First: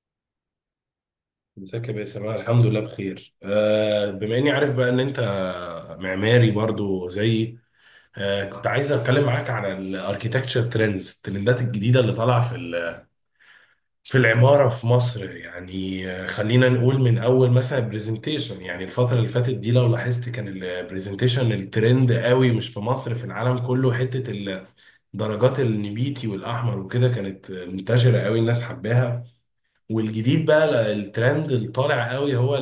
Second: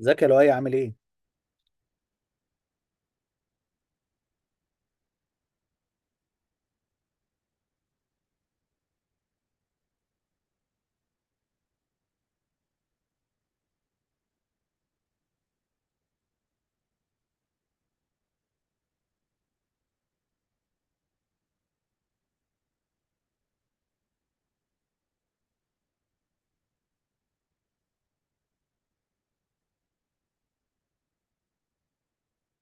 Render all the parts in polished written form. ازيك يا لؤي عامل ايه؟ ازيك يا باسم؟ انا الحمد لله بخير. بما اني عارف بقى ان انت معماري برضو زيي. كنت عايز اتكلم معاك عن الاركيتكتشر ترندز، الترندات الجديده اللي طالعه في في العماره في مصر. خلينا نقول من اول مثلا برزنتيشن. يعني الفتره اللي فاتت دي لو لاحظت كان البرزنتيشن الترند قوي، مش في مصر، في العالم كله. حته درجات النبيتي والاحمر وكده كانت منتشره قوي، الناس حباها. والجديد بقى الترند اللي طالع قوي هو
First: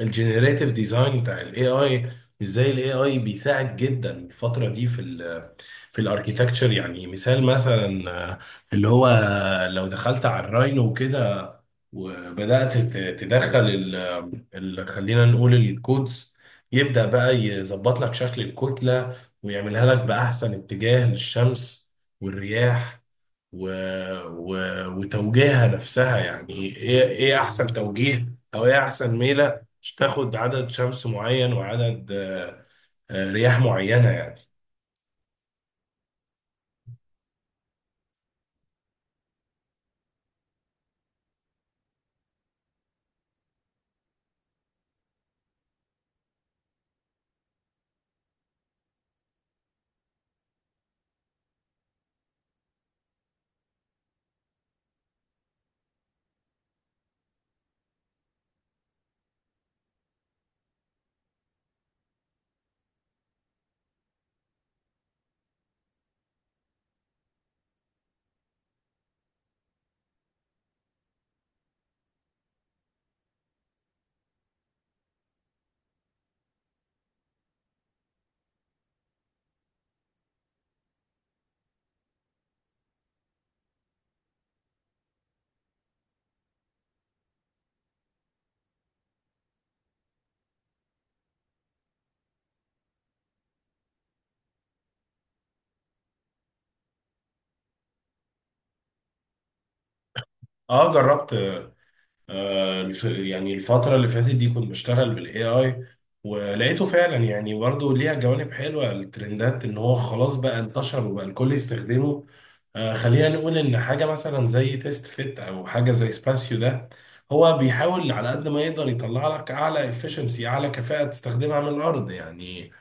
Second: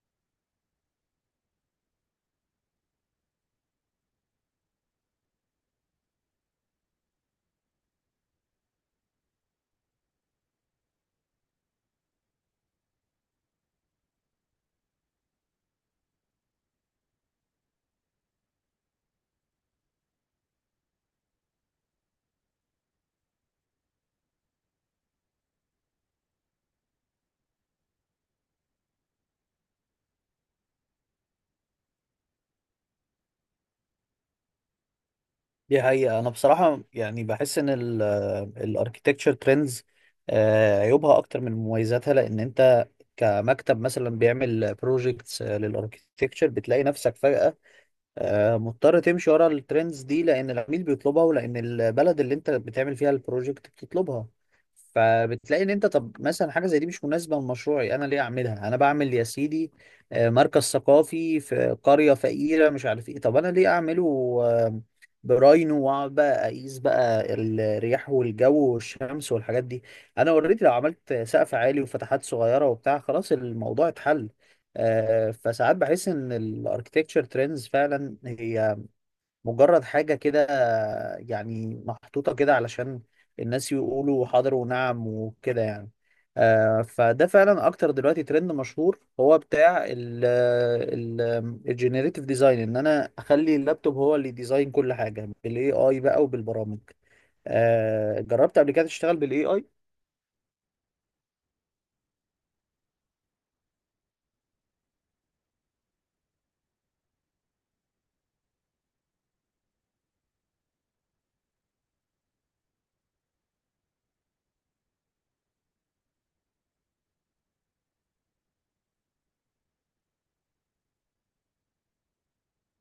الجنريتيف ديزاين بتاع الاي اي. ازاي الاي اي بيساعد جدا الفتره دي في في الاركيتكتشر. يعني مثلا، آه، اللي هو آه، لو دخلت على الراينو وكده وبدات تدخل خلينا نقول الكودز، يبدا بقى يظبط لك شكل الكتله ويعملها لك باحسن اتجاه للشمس والرياح و... و... وتوجيهها نفسها. يعني ايه احسن توجيه او ايه احسن ميله، مش تاخد عدد شمس معين وعدد رياح معينه يعني. دي حقيقة أنا بصراحة يعني بحس إن الأركيتكتشر ترندز عيوبها أكتر من مميزاتها، لأن أنت كمكتب مثلا بيعمل بروجيكتس للأركيتكتشر بتلاقي نفسك فجأة مضطر تمشي ورا الترندز دي، لان العميل بيطلبها ولان البلد اللي انت بتعمل فيها البروجكت بتطلبها. فبتلاقي ان انت طب مثلا حاجه زي دي مش مناسبه لمشروعي، انا ليه اعملها؟ انا بعمل يا سيدي مركز ثقافي في قريه فقيره مش عارف ايه، طب انا ليه اعمله؟ آه، براينو، واقعد بقى اقيس بقى الرياح والجو والشمس والحاجات دي؟ انا اوريدي لو عملت سقف عالي وفتحات صغيره وبتاع خلاص الموضوع اتحل. فساعات بحس ان الاركتكتشر ترندز فعلا هي مجرد حاجه كده، يعني محطوطه كده علشان الناس يقولوا حاضر ونعم وكده يعني. فده فعلا اكتر دلوقتي ترند مشهور هو بتاع الجينيريتيف ديزاين، ان انا اخلي اللابتوب هو اللي ديزاين كل حاجه بالاي اي بقى وبالبرامج. جربت قبل كده تشتغل بالاي اي؟ اه جربت. يعني الفترة اللي فاتت دي كنت بشتغل بالاي اي، ولقيته فعلا يعني برضه ليها جوانب حلوة الترندات، ان هو خلاص بقى انتشر وبقى الكل يستخدمه. خلينا نقول ان حاجة مثلا زي تيست فيت او حاجة زي سباسيو ده، هو بيحاول على قد ما يقدر يطلع لك اعلى efficiency، اعلى كفاءة تستخدمها من الارض يعني.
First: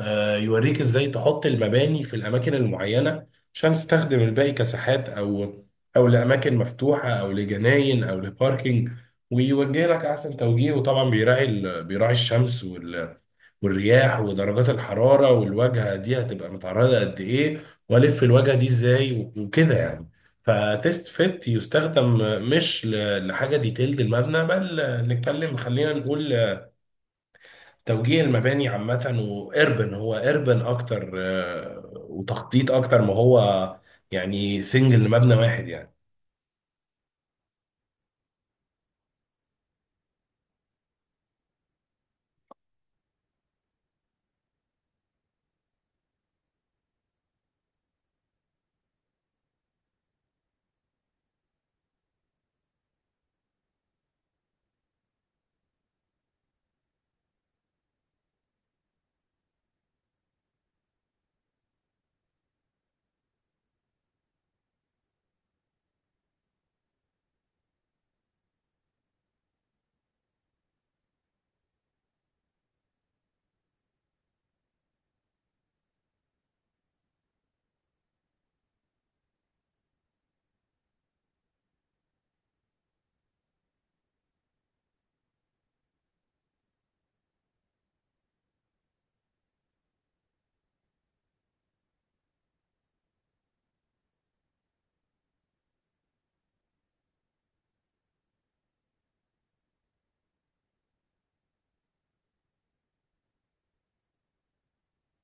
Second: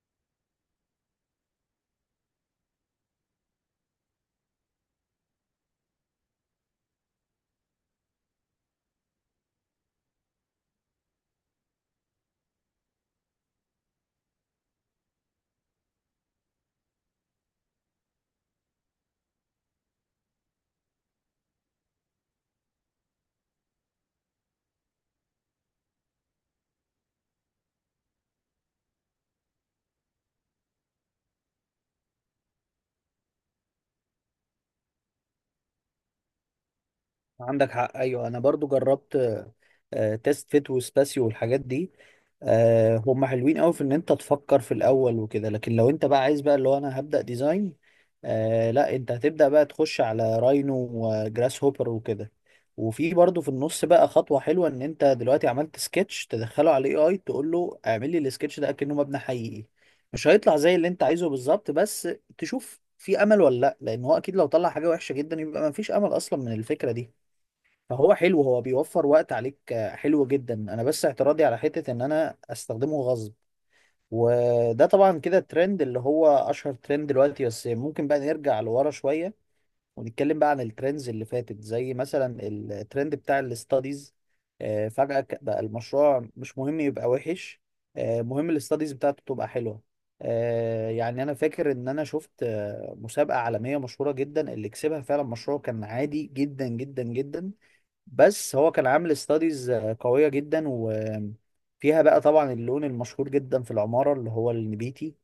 يوريك ازاي تحط المباني في الاماكن المعينه عشان تستخدم الباقي كساحات او لاماكن مفتوحه او لجناين او لباركينج. ويوجه لك احسن توجيه، وطبعا بيراعي بيراعي الشمس والرياح ودرجات الحراره، والواجهه دي هتبقى متعرضه قد ايه، والف الواجهه دي ازاي وكده يعني. فتيست فيت يستخدم مش لحاجه ديتيلد المبنى، بل نتكلم خلينا نقول توجيه المباني عامة. وإربن، هو إربن أكتر، وتخطيط أكتر ما هو يعني سنجل مبنى واحد يعني. عندك حق، ايوه انا برضو جربت تيست فيت وسباسيو والحاجات دي. هم حلوين قوي في ان انت تفكر في الاول وكده، لكن لو انت بقى عايز بقى اللي هو انا هبدأ ديزاين، لا انت هتبدأ بقى تخش على راينو وجراس هوبر وكده. وفي برضو في النص بقى خطوة حلوة ان انت دلوقتي عملت سكتش تدخله على الاي اي تقول له اعمل لي السكتش ده كأنه مبنى حقيقي. مش هيطلع زي اللي انت عايزه بالظبط، بس تشوف في امل ولا لا، لان هو اكيد لو طلع حاجة وحشة جدا يبقى مفيش امل اصلا من الفكرة دي. فهو حلو، هو بيوفر وقت عليك، حلو جدا. انا بس اعتراضي على حتة ان انا استخدمه غصب. وده طبعا كده الترند اللي هو اشهر ترند دلوقتي. بس ممكن بقى نرجع لورا شوية ونتكلم بقى عن الترندز اللي فاتت، زي مثلا الترند بتاع الاستاديز. فجأة بقى المشروع مش مهم يبقى وحش، مهم الاستاديز بتاعته تبقى حلوة. يعني انا فاكر ان انا شفت مسابقة عالمية مشهورة جدا اللي كسبها فعلا مشروع كان عادي جدا جدا جدا، بس هو كان عامل استاديز قوية جدا، وفيها بقى طبعا اللون المشهور جدا في العمارة اللي هو النبيتي.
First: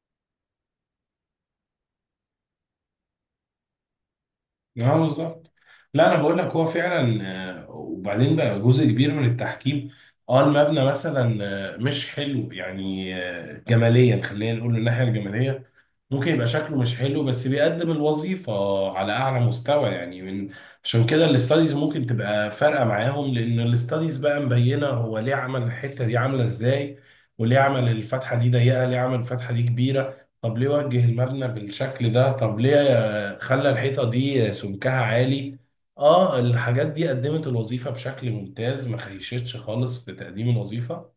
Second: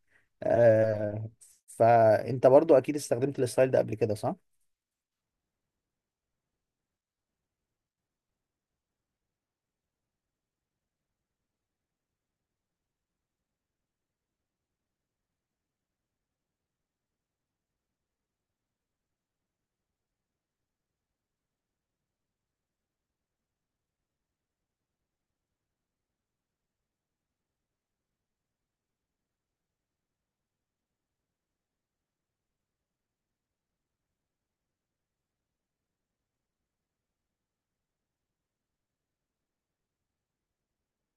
آه، فانت برضو اكيد استخدمت الستايل ده قبل كده، صح؟ اه بالظبط. لا انا بقول لك هو فعلا، وبعدين بقى جزء كبير من التحكيم. اه المبنى مثلا مش حلو يعني، جماليا خلينا نقول، من الناحيه الجماليه ممكن يبقى شكله مش حلو، بس بيقدم الوظيفه على اعلى مستوى يعني. من عشان كده الاستاديز ممكن تبقى فارقه معاهم، لان الاستاديز بقى مبينه هو ليه عمل الحته دي، عامله ازاي، وليه عمل الفتحه دي ضيقه، ليه عمل الفتحه دي كبيره، طب ليه وجه المبنى بالشكل ده، طب ليه خلى الحيطة دي سمكها عالي. اه الحاجات دي قدمت الوظيفة بشكل ممتاز، ما خيشتش خالص في تقديم الوظيفة.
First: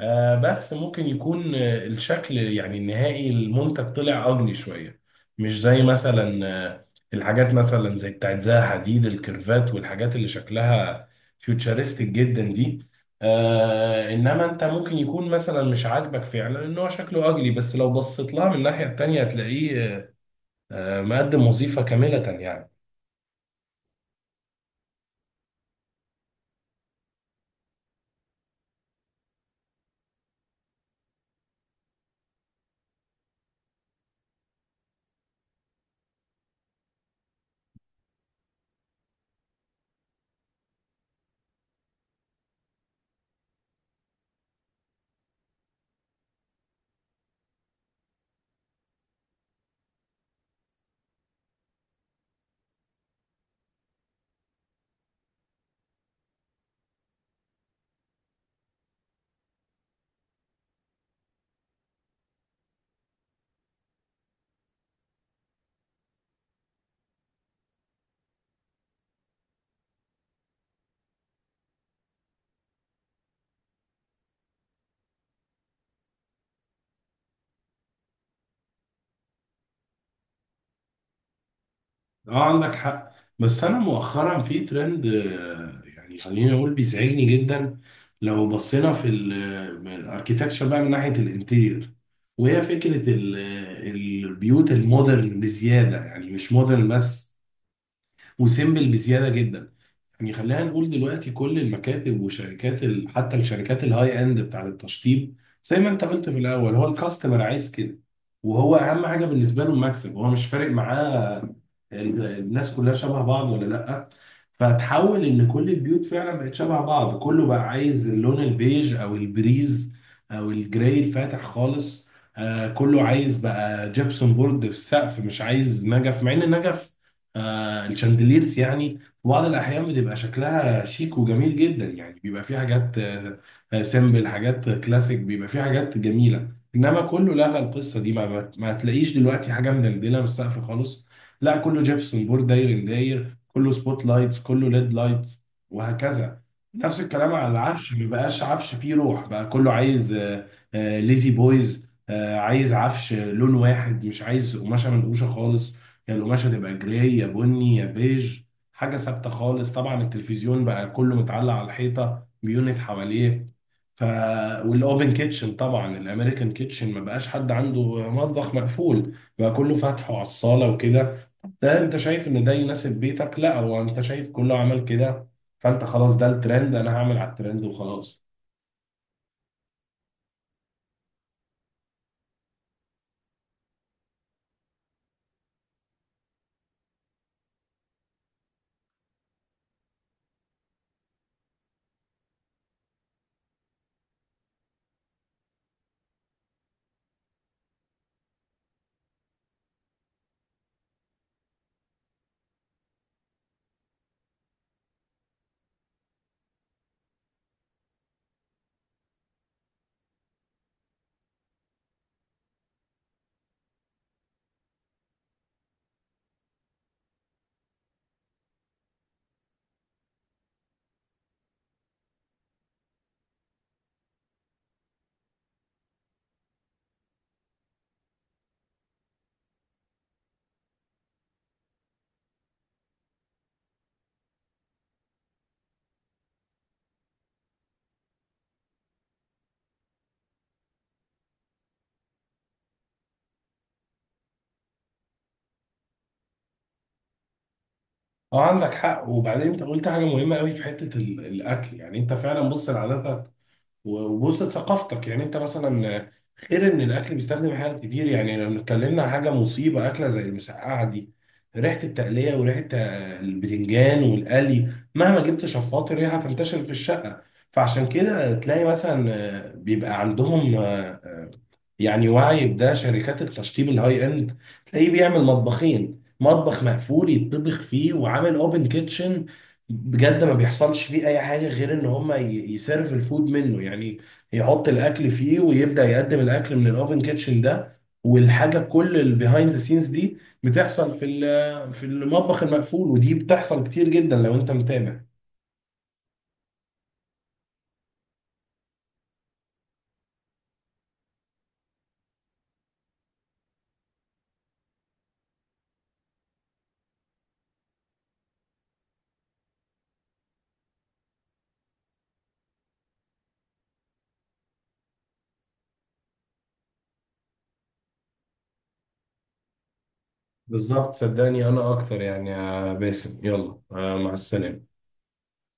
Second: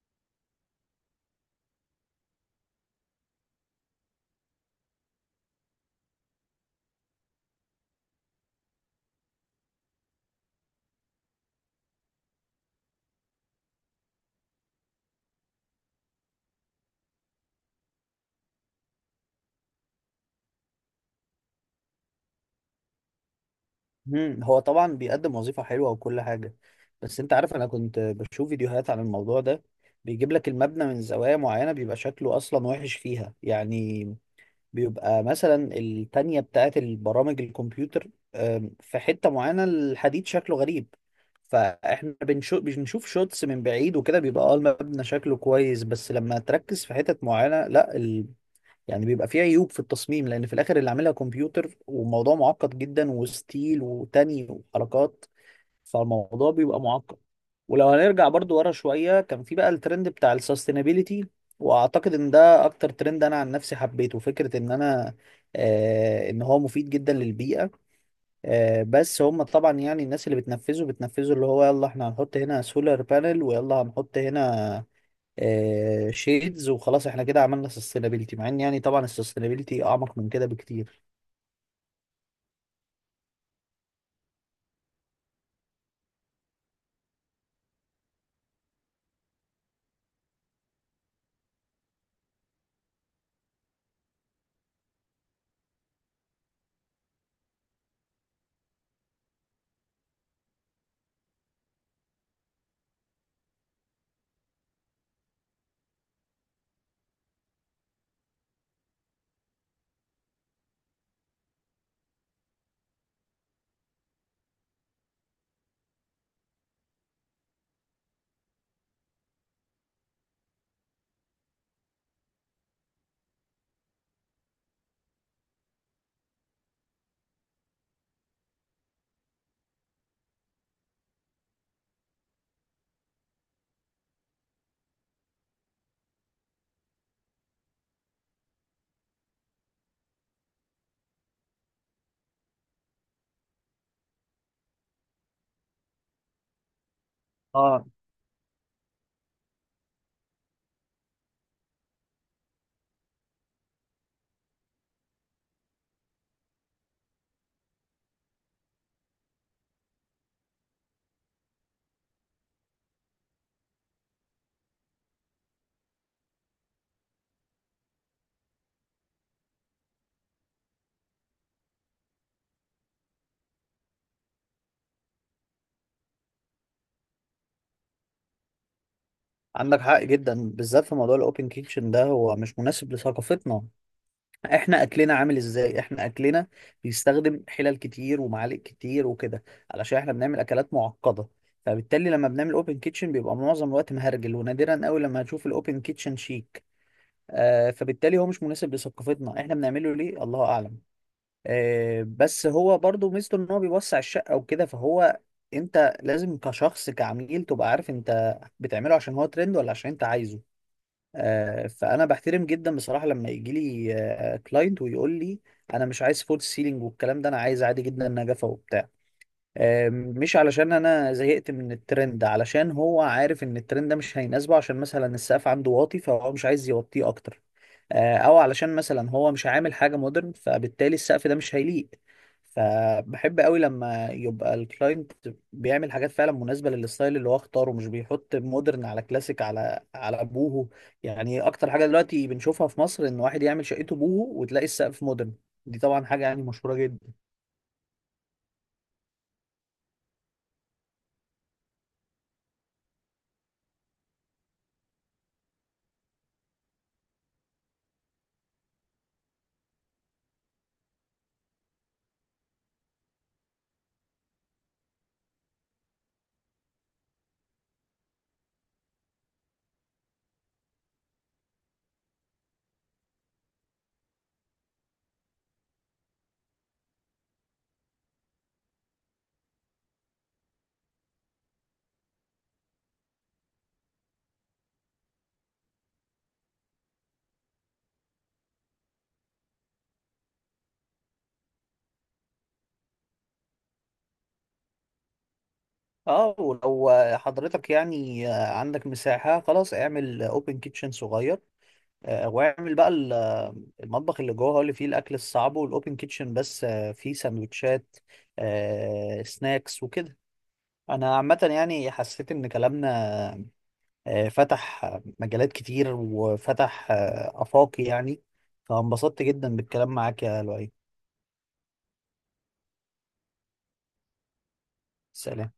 آه بس ممكن يكون الشكل يعني النهائي المنتج طلع أجلي شوية. مش زي مثلا آه، الحاجات مثلا زي بتاعت زها حديد، الكيرفات والحاجات اللي شكلها فيوتشرستيك جدا دي. آه انما انت ممكن يكون مثلا مش عاجبك فعلا ان هو شكله اجلي، بس لو بصيت لها من الناحية التانية هتلاقيه مقدم وظيفة كاملة يعني. مم. هو طبعا بيقدم وظيفة حلوة وكل حاجة، بس انت عارف انا كنت بشوف فيديوهات عن الموضوع ده. بيجيب لك المبنى من زوايا معينة بيبقى شكله اصلا وحش فيها يعني. بيبقى مثلا التانية بتاعت البرامج الكمبيوتر، في حتة معينة الحديد شكله غريب. فاحنا بنشوف شوتس من بعيد وكده بيبقى اه المبنى شكله كويس، بس لما تركز في حتت معينة لا يعني بيبقى فيه عيوب في التصميم، لأن في الآخر اللي عاملها كمبيوتر وموضوع معقد جدا، وستيل وتاني وحركات، فالموضوع بيبقى معقد. ولو هنرجع برضو ورا شوية كان في بقى الترند بتاع السستينابيليتي، واعتقد ان ده اكتر ترند انا عن نفسي حبيته. فكرة ان انا آه ان هو مفيد جدا للبيئة. آه بس هم طبعا يعني الناس اللي بتنفذه بتنفذه اللي هو يلا احنا هنحط هنا سولار بانل، ويلا هنحط هنا آه شيدز، وخلاص احنا كده عملنا سستينابيليتي، مع ان يعني طبعا السستينابيليتي اعمق من كده بكتير. اه عندك حق. بس انا مؤخرا في ترند يعني خليني اقول بيزعجني جدا. لو بصينا في الاركيتكتشر بقى من ناحيه الانتير، وهي فكره البيوت المودرن بزياده، يعني مش مودرن بس، وسيمبل بزياده جدا. يعني خلينا نقول دلوقتي كل المكاتب وشركات حتى الشركات الهاي اند بتاعت التشطيب، زي ما انت قلت في الاول، هو الكاستمر عايز كده، وهو اهم حاجه بالنسبه له المكسب، هو مش فارق معاه الناس كلها شبه بعض ولا لا. فتحول ان كل البيوت فعلا بقت شبه بعض، كله بقى عايز اللون البيج او البريز او الجراي الفاتح خالص. آه كله عايز بقى جبسون بورد في السقف، مش عايز نجف، مع ان نجف، آه الشاندليرز يعني، في بعض الأحيان بتبقى شكلها شيك وجميل جدا. يعني بيبقى فيه حاجات سيمبل، حاجات كلاسيك، بيبقى فيه حاجات جميلة. إنما كله لغى القصة دي، ما هتلاقيش دلوقتي حاجة مدلدلة من السقف خالص. لا كله جبسون بورد داير داير، كله سبوت لايتس، كله ليد لايتس، وهكذا. نفس الكلام على اه العفش، ما بقاش عفش فيه روح، بقى كله عايز ليزي بويز، عايز عفش لون واحد، مش عايز قماشة منقوشة خالص، يا القماشة تبقى جراي يا بني يا بيج، حاجة ثابتة خالص. طبعا التلفزيون بقى كله متعلق على الحيطة، بيونت حواليه. ف والاوبن كيتشن طبعا، الامريكان كيتشن، ما بقاش حد عنده مطبخ مقفول، بقى كله فاتحه على الصالة وكده. ده انت شايف ان ده يناسب بيتك؟ لا، هو انت شايف كله عمل كده فانت خلاص ده الترند، انا هعمل على الترند وخلاص. عندك حق جدا، بالذات في موضوع الاوبن كيتشن ده هو مش مناسب لثقافتنا. احنا اكلنا عامل ازاي؟ احنا اكلنا بيستخدم حلل كتير ومعالق كتير وكده، علشان احنا بنعمل اكلات معقده. فبالتالي لما بنعمل اوبن كيتشن بيبقى معظم الوقت مهرجل، ونادرا قوي لما هتشوف الاوبن كيتشن شيك. آه فبالتالي هو مش مناسب لثقافتنا. احنا بنعمله ليه؟ الله اعلم. آه بس هو برضو ميزته ان هو بيوسع الشقه وكده. فهو انت لازم كشخص كعميل تبقى عارف انت بتعمله عشان هو ترند ولا عشان انت عايزه. فانا بحترم جدا بصراحه لما يجي لي كلاينت ويقول لي انا مش عايز فول سيلينج والكلام ده، انا عايز عادي جدا نجفه وبتاع، مش علشان انا زهقت من الترند، علشان هو عارف ان الترند ده مش هيناسبه، عشان مثلا السقف عنده واطي فهو مش عايز يوطيه اكتر، او علشان مثلا هو مش عامل حاجه مودرن فبالتالي السقف ده مش هيليق. فبحب قوي لما يبقى الكلاينت بيعمل حاجات فعلا مناسبه للستايل اللي هو اختاره، مش بيحط مودرن على كلاسيك على بوهو. يعني اكتر حاجه دلوقتي بنشوفها في مصر ان واحد يعمل شقته بوهو وتلاقي السقف مودرن. دي طبعا حاجه يعني مشهوره جدا. اه عندك حق. وبعدين انت قلت حاجة مهمة قوي في حتة الاكل. يعني انت فعلا بص لعاداتك وبص ثقافتك. يعني انت مثلا، غير ان الاكل بيستخدم حاجات كتير، يعني لو اتكلمنا عن حاجه مصيبه اكله زي المسقعه دي، ريحه التقليه وريحه البتنجان والقلي، مهما جبت شفاط الريحه تنتشر في الشقه. فعشان كده تلاقي مثلا بيبقى عندهم، يعني واعي بده، شركات التشطيب الهاي اند، تلاقيه بيعمل مطبخين، مطبخ مقفول يطبخ فيه، وعامل اوبن كيتشن بجد ما بيحصلش فيه اي حاجه غير ان هما يسيرف الفود منه يعني، يحط الاكل فيه ويبدا يقدم الاكل من الاوبن كيتشن ده، والحاجه كل البيهايند ذا سينز دي بتحصل في في المطبخ المقفول، ودي بتحصل كتير جدا لو انت متابع. اه ولو حضرتك يعني عندك مساحه خلاص اعمل اوبن كيتشن صغير، واعمل بقى المطبخ اللي جوه هو اللي فيه الاكل الصعب، والاوبن كيتشن بس فيه سندوتشات، سناكس وكده. انا عامه يعني حسيت ان كلامنا فتح مجالات كتير، وفتح افاقي يعني. فانبسطت جدا بالكلام معاك يا لؤي. بالظبط، صدقني انا اكتر يعني يا باسم. يلا، مع السلامه. سلام.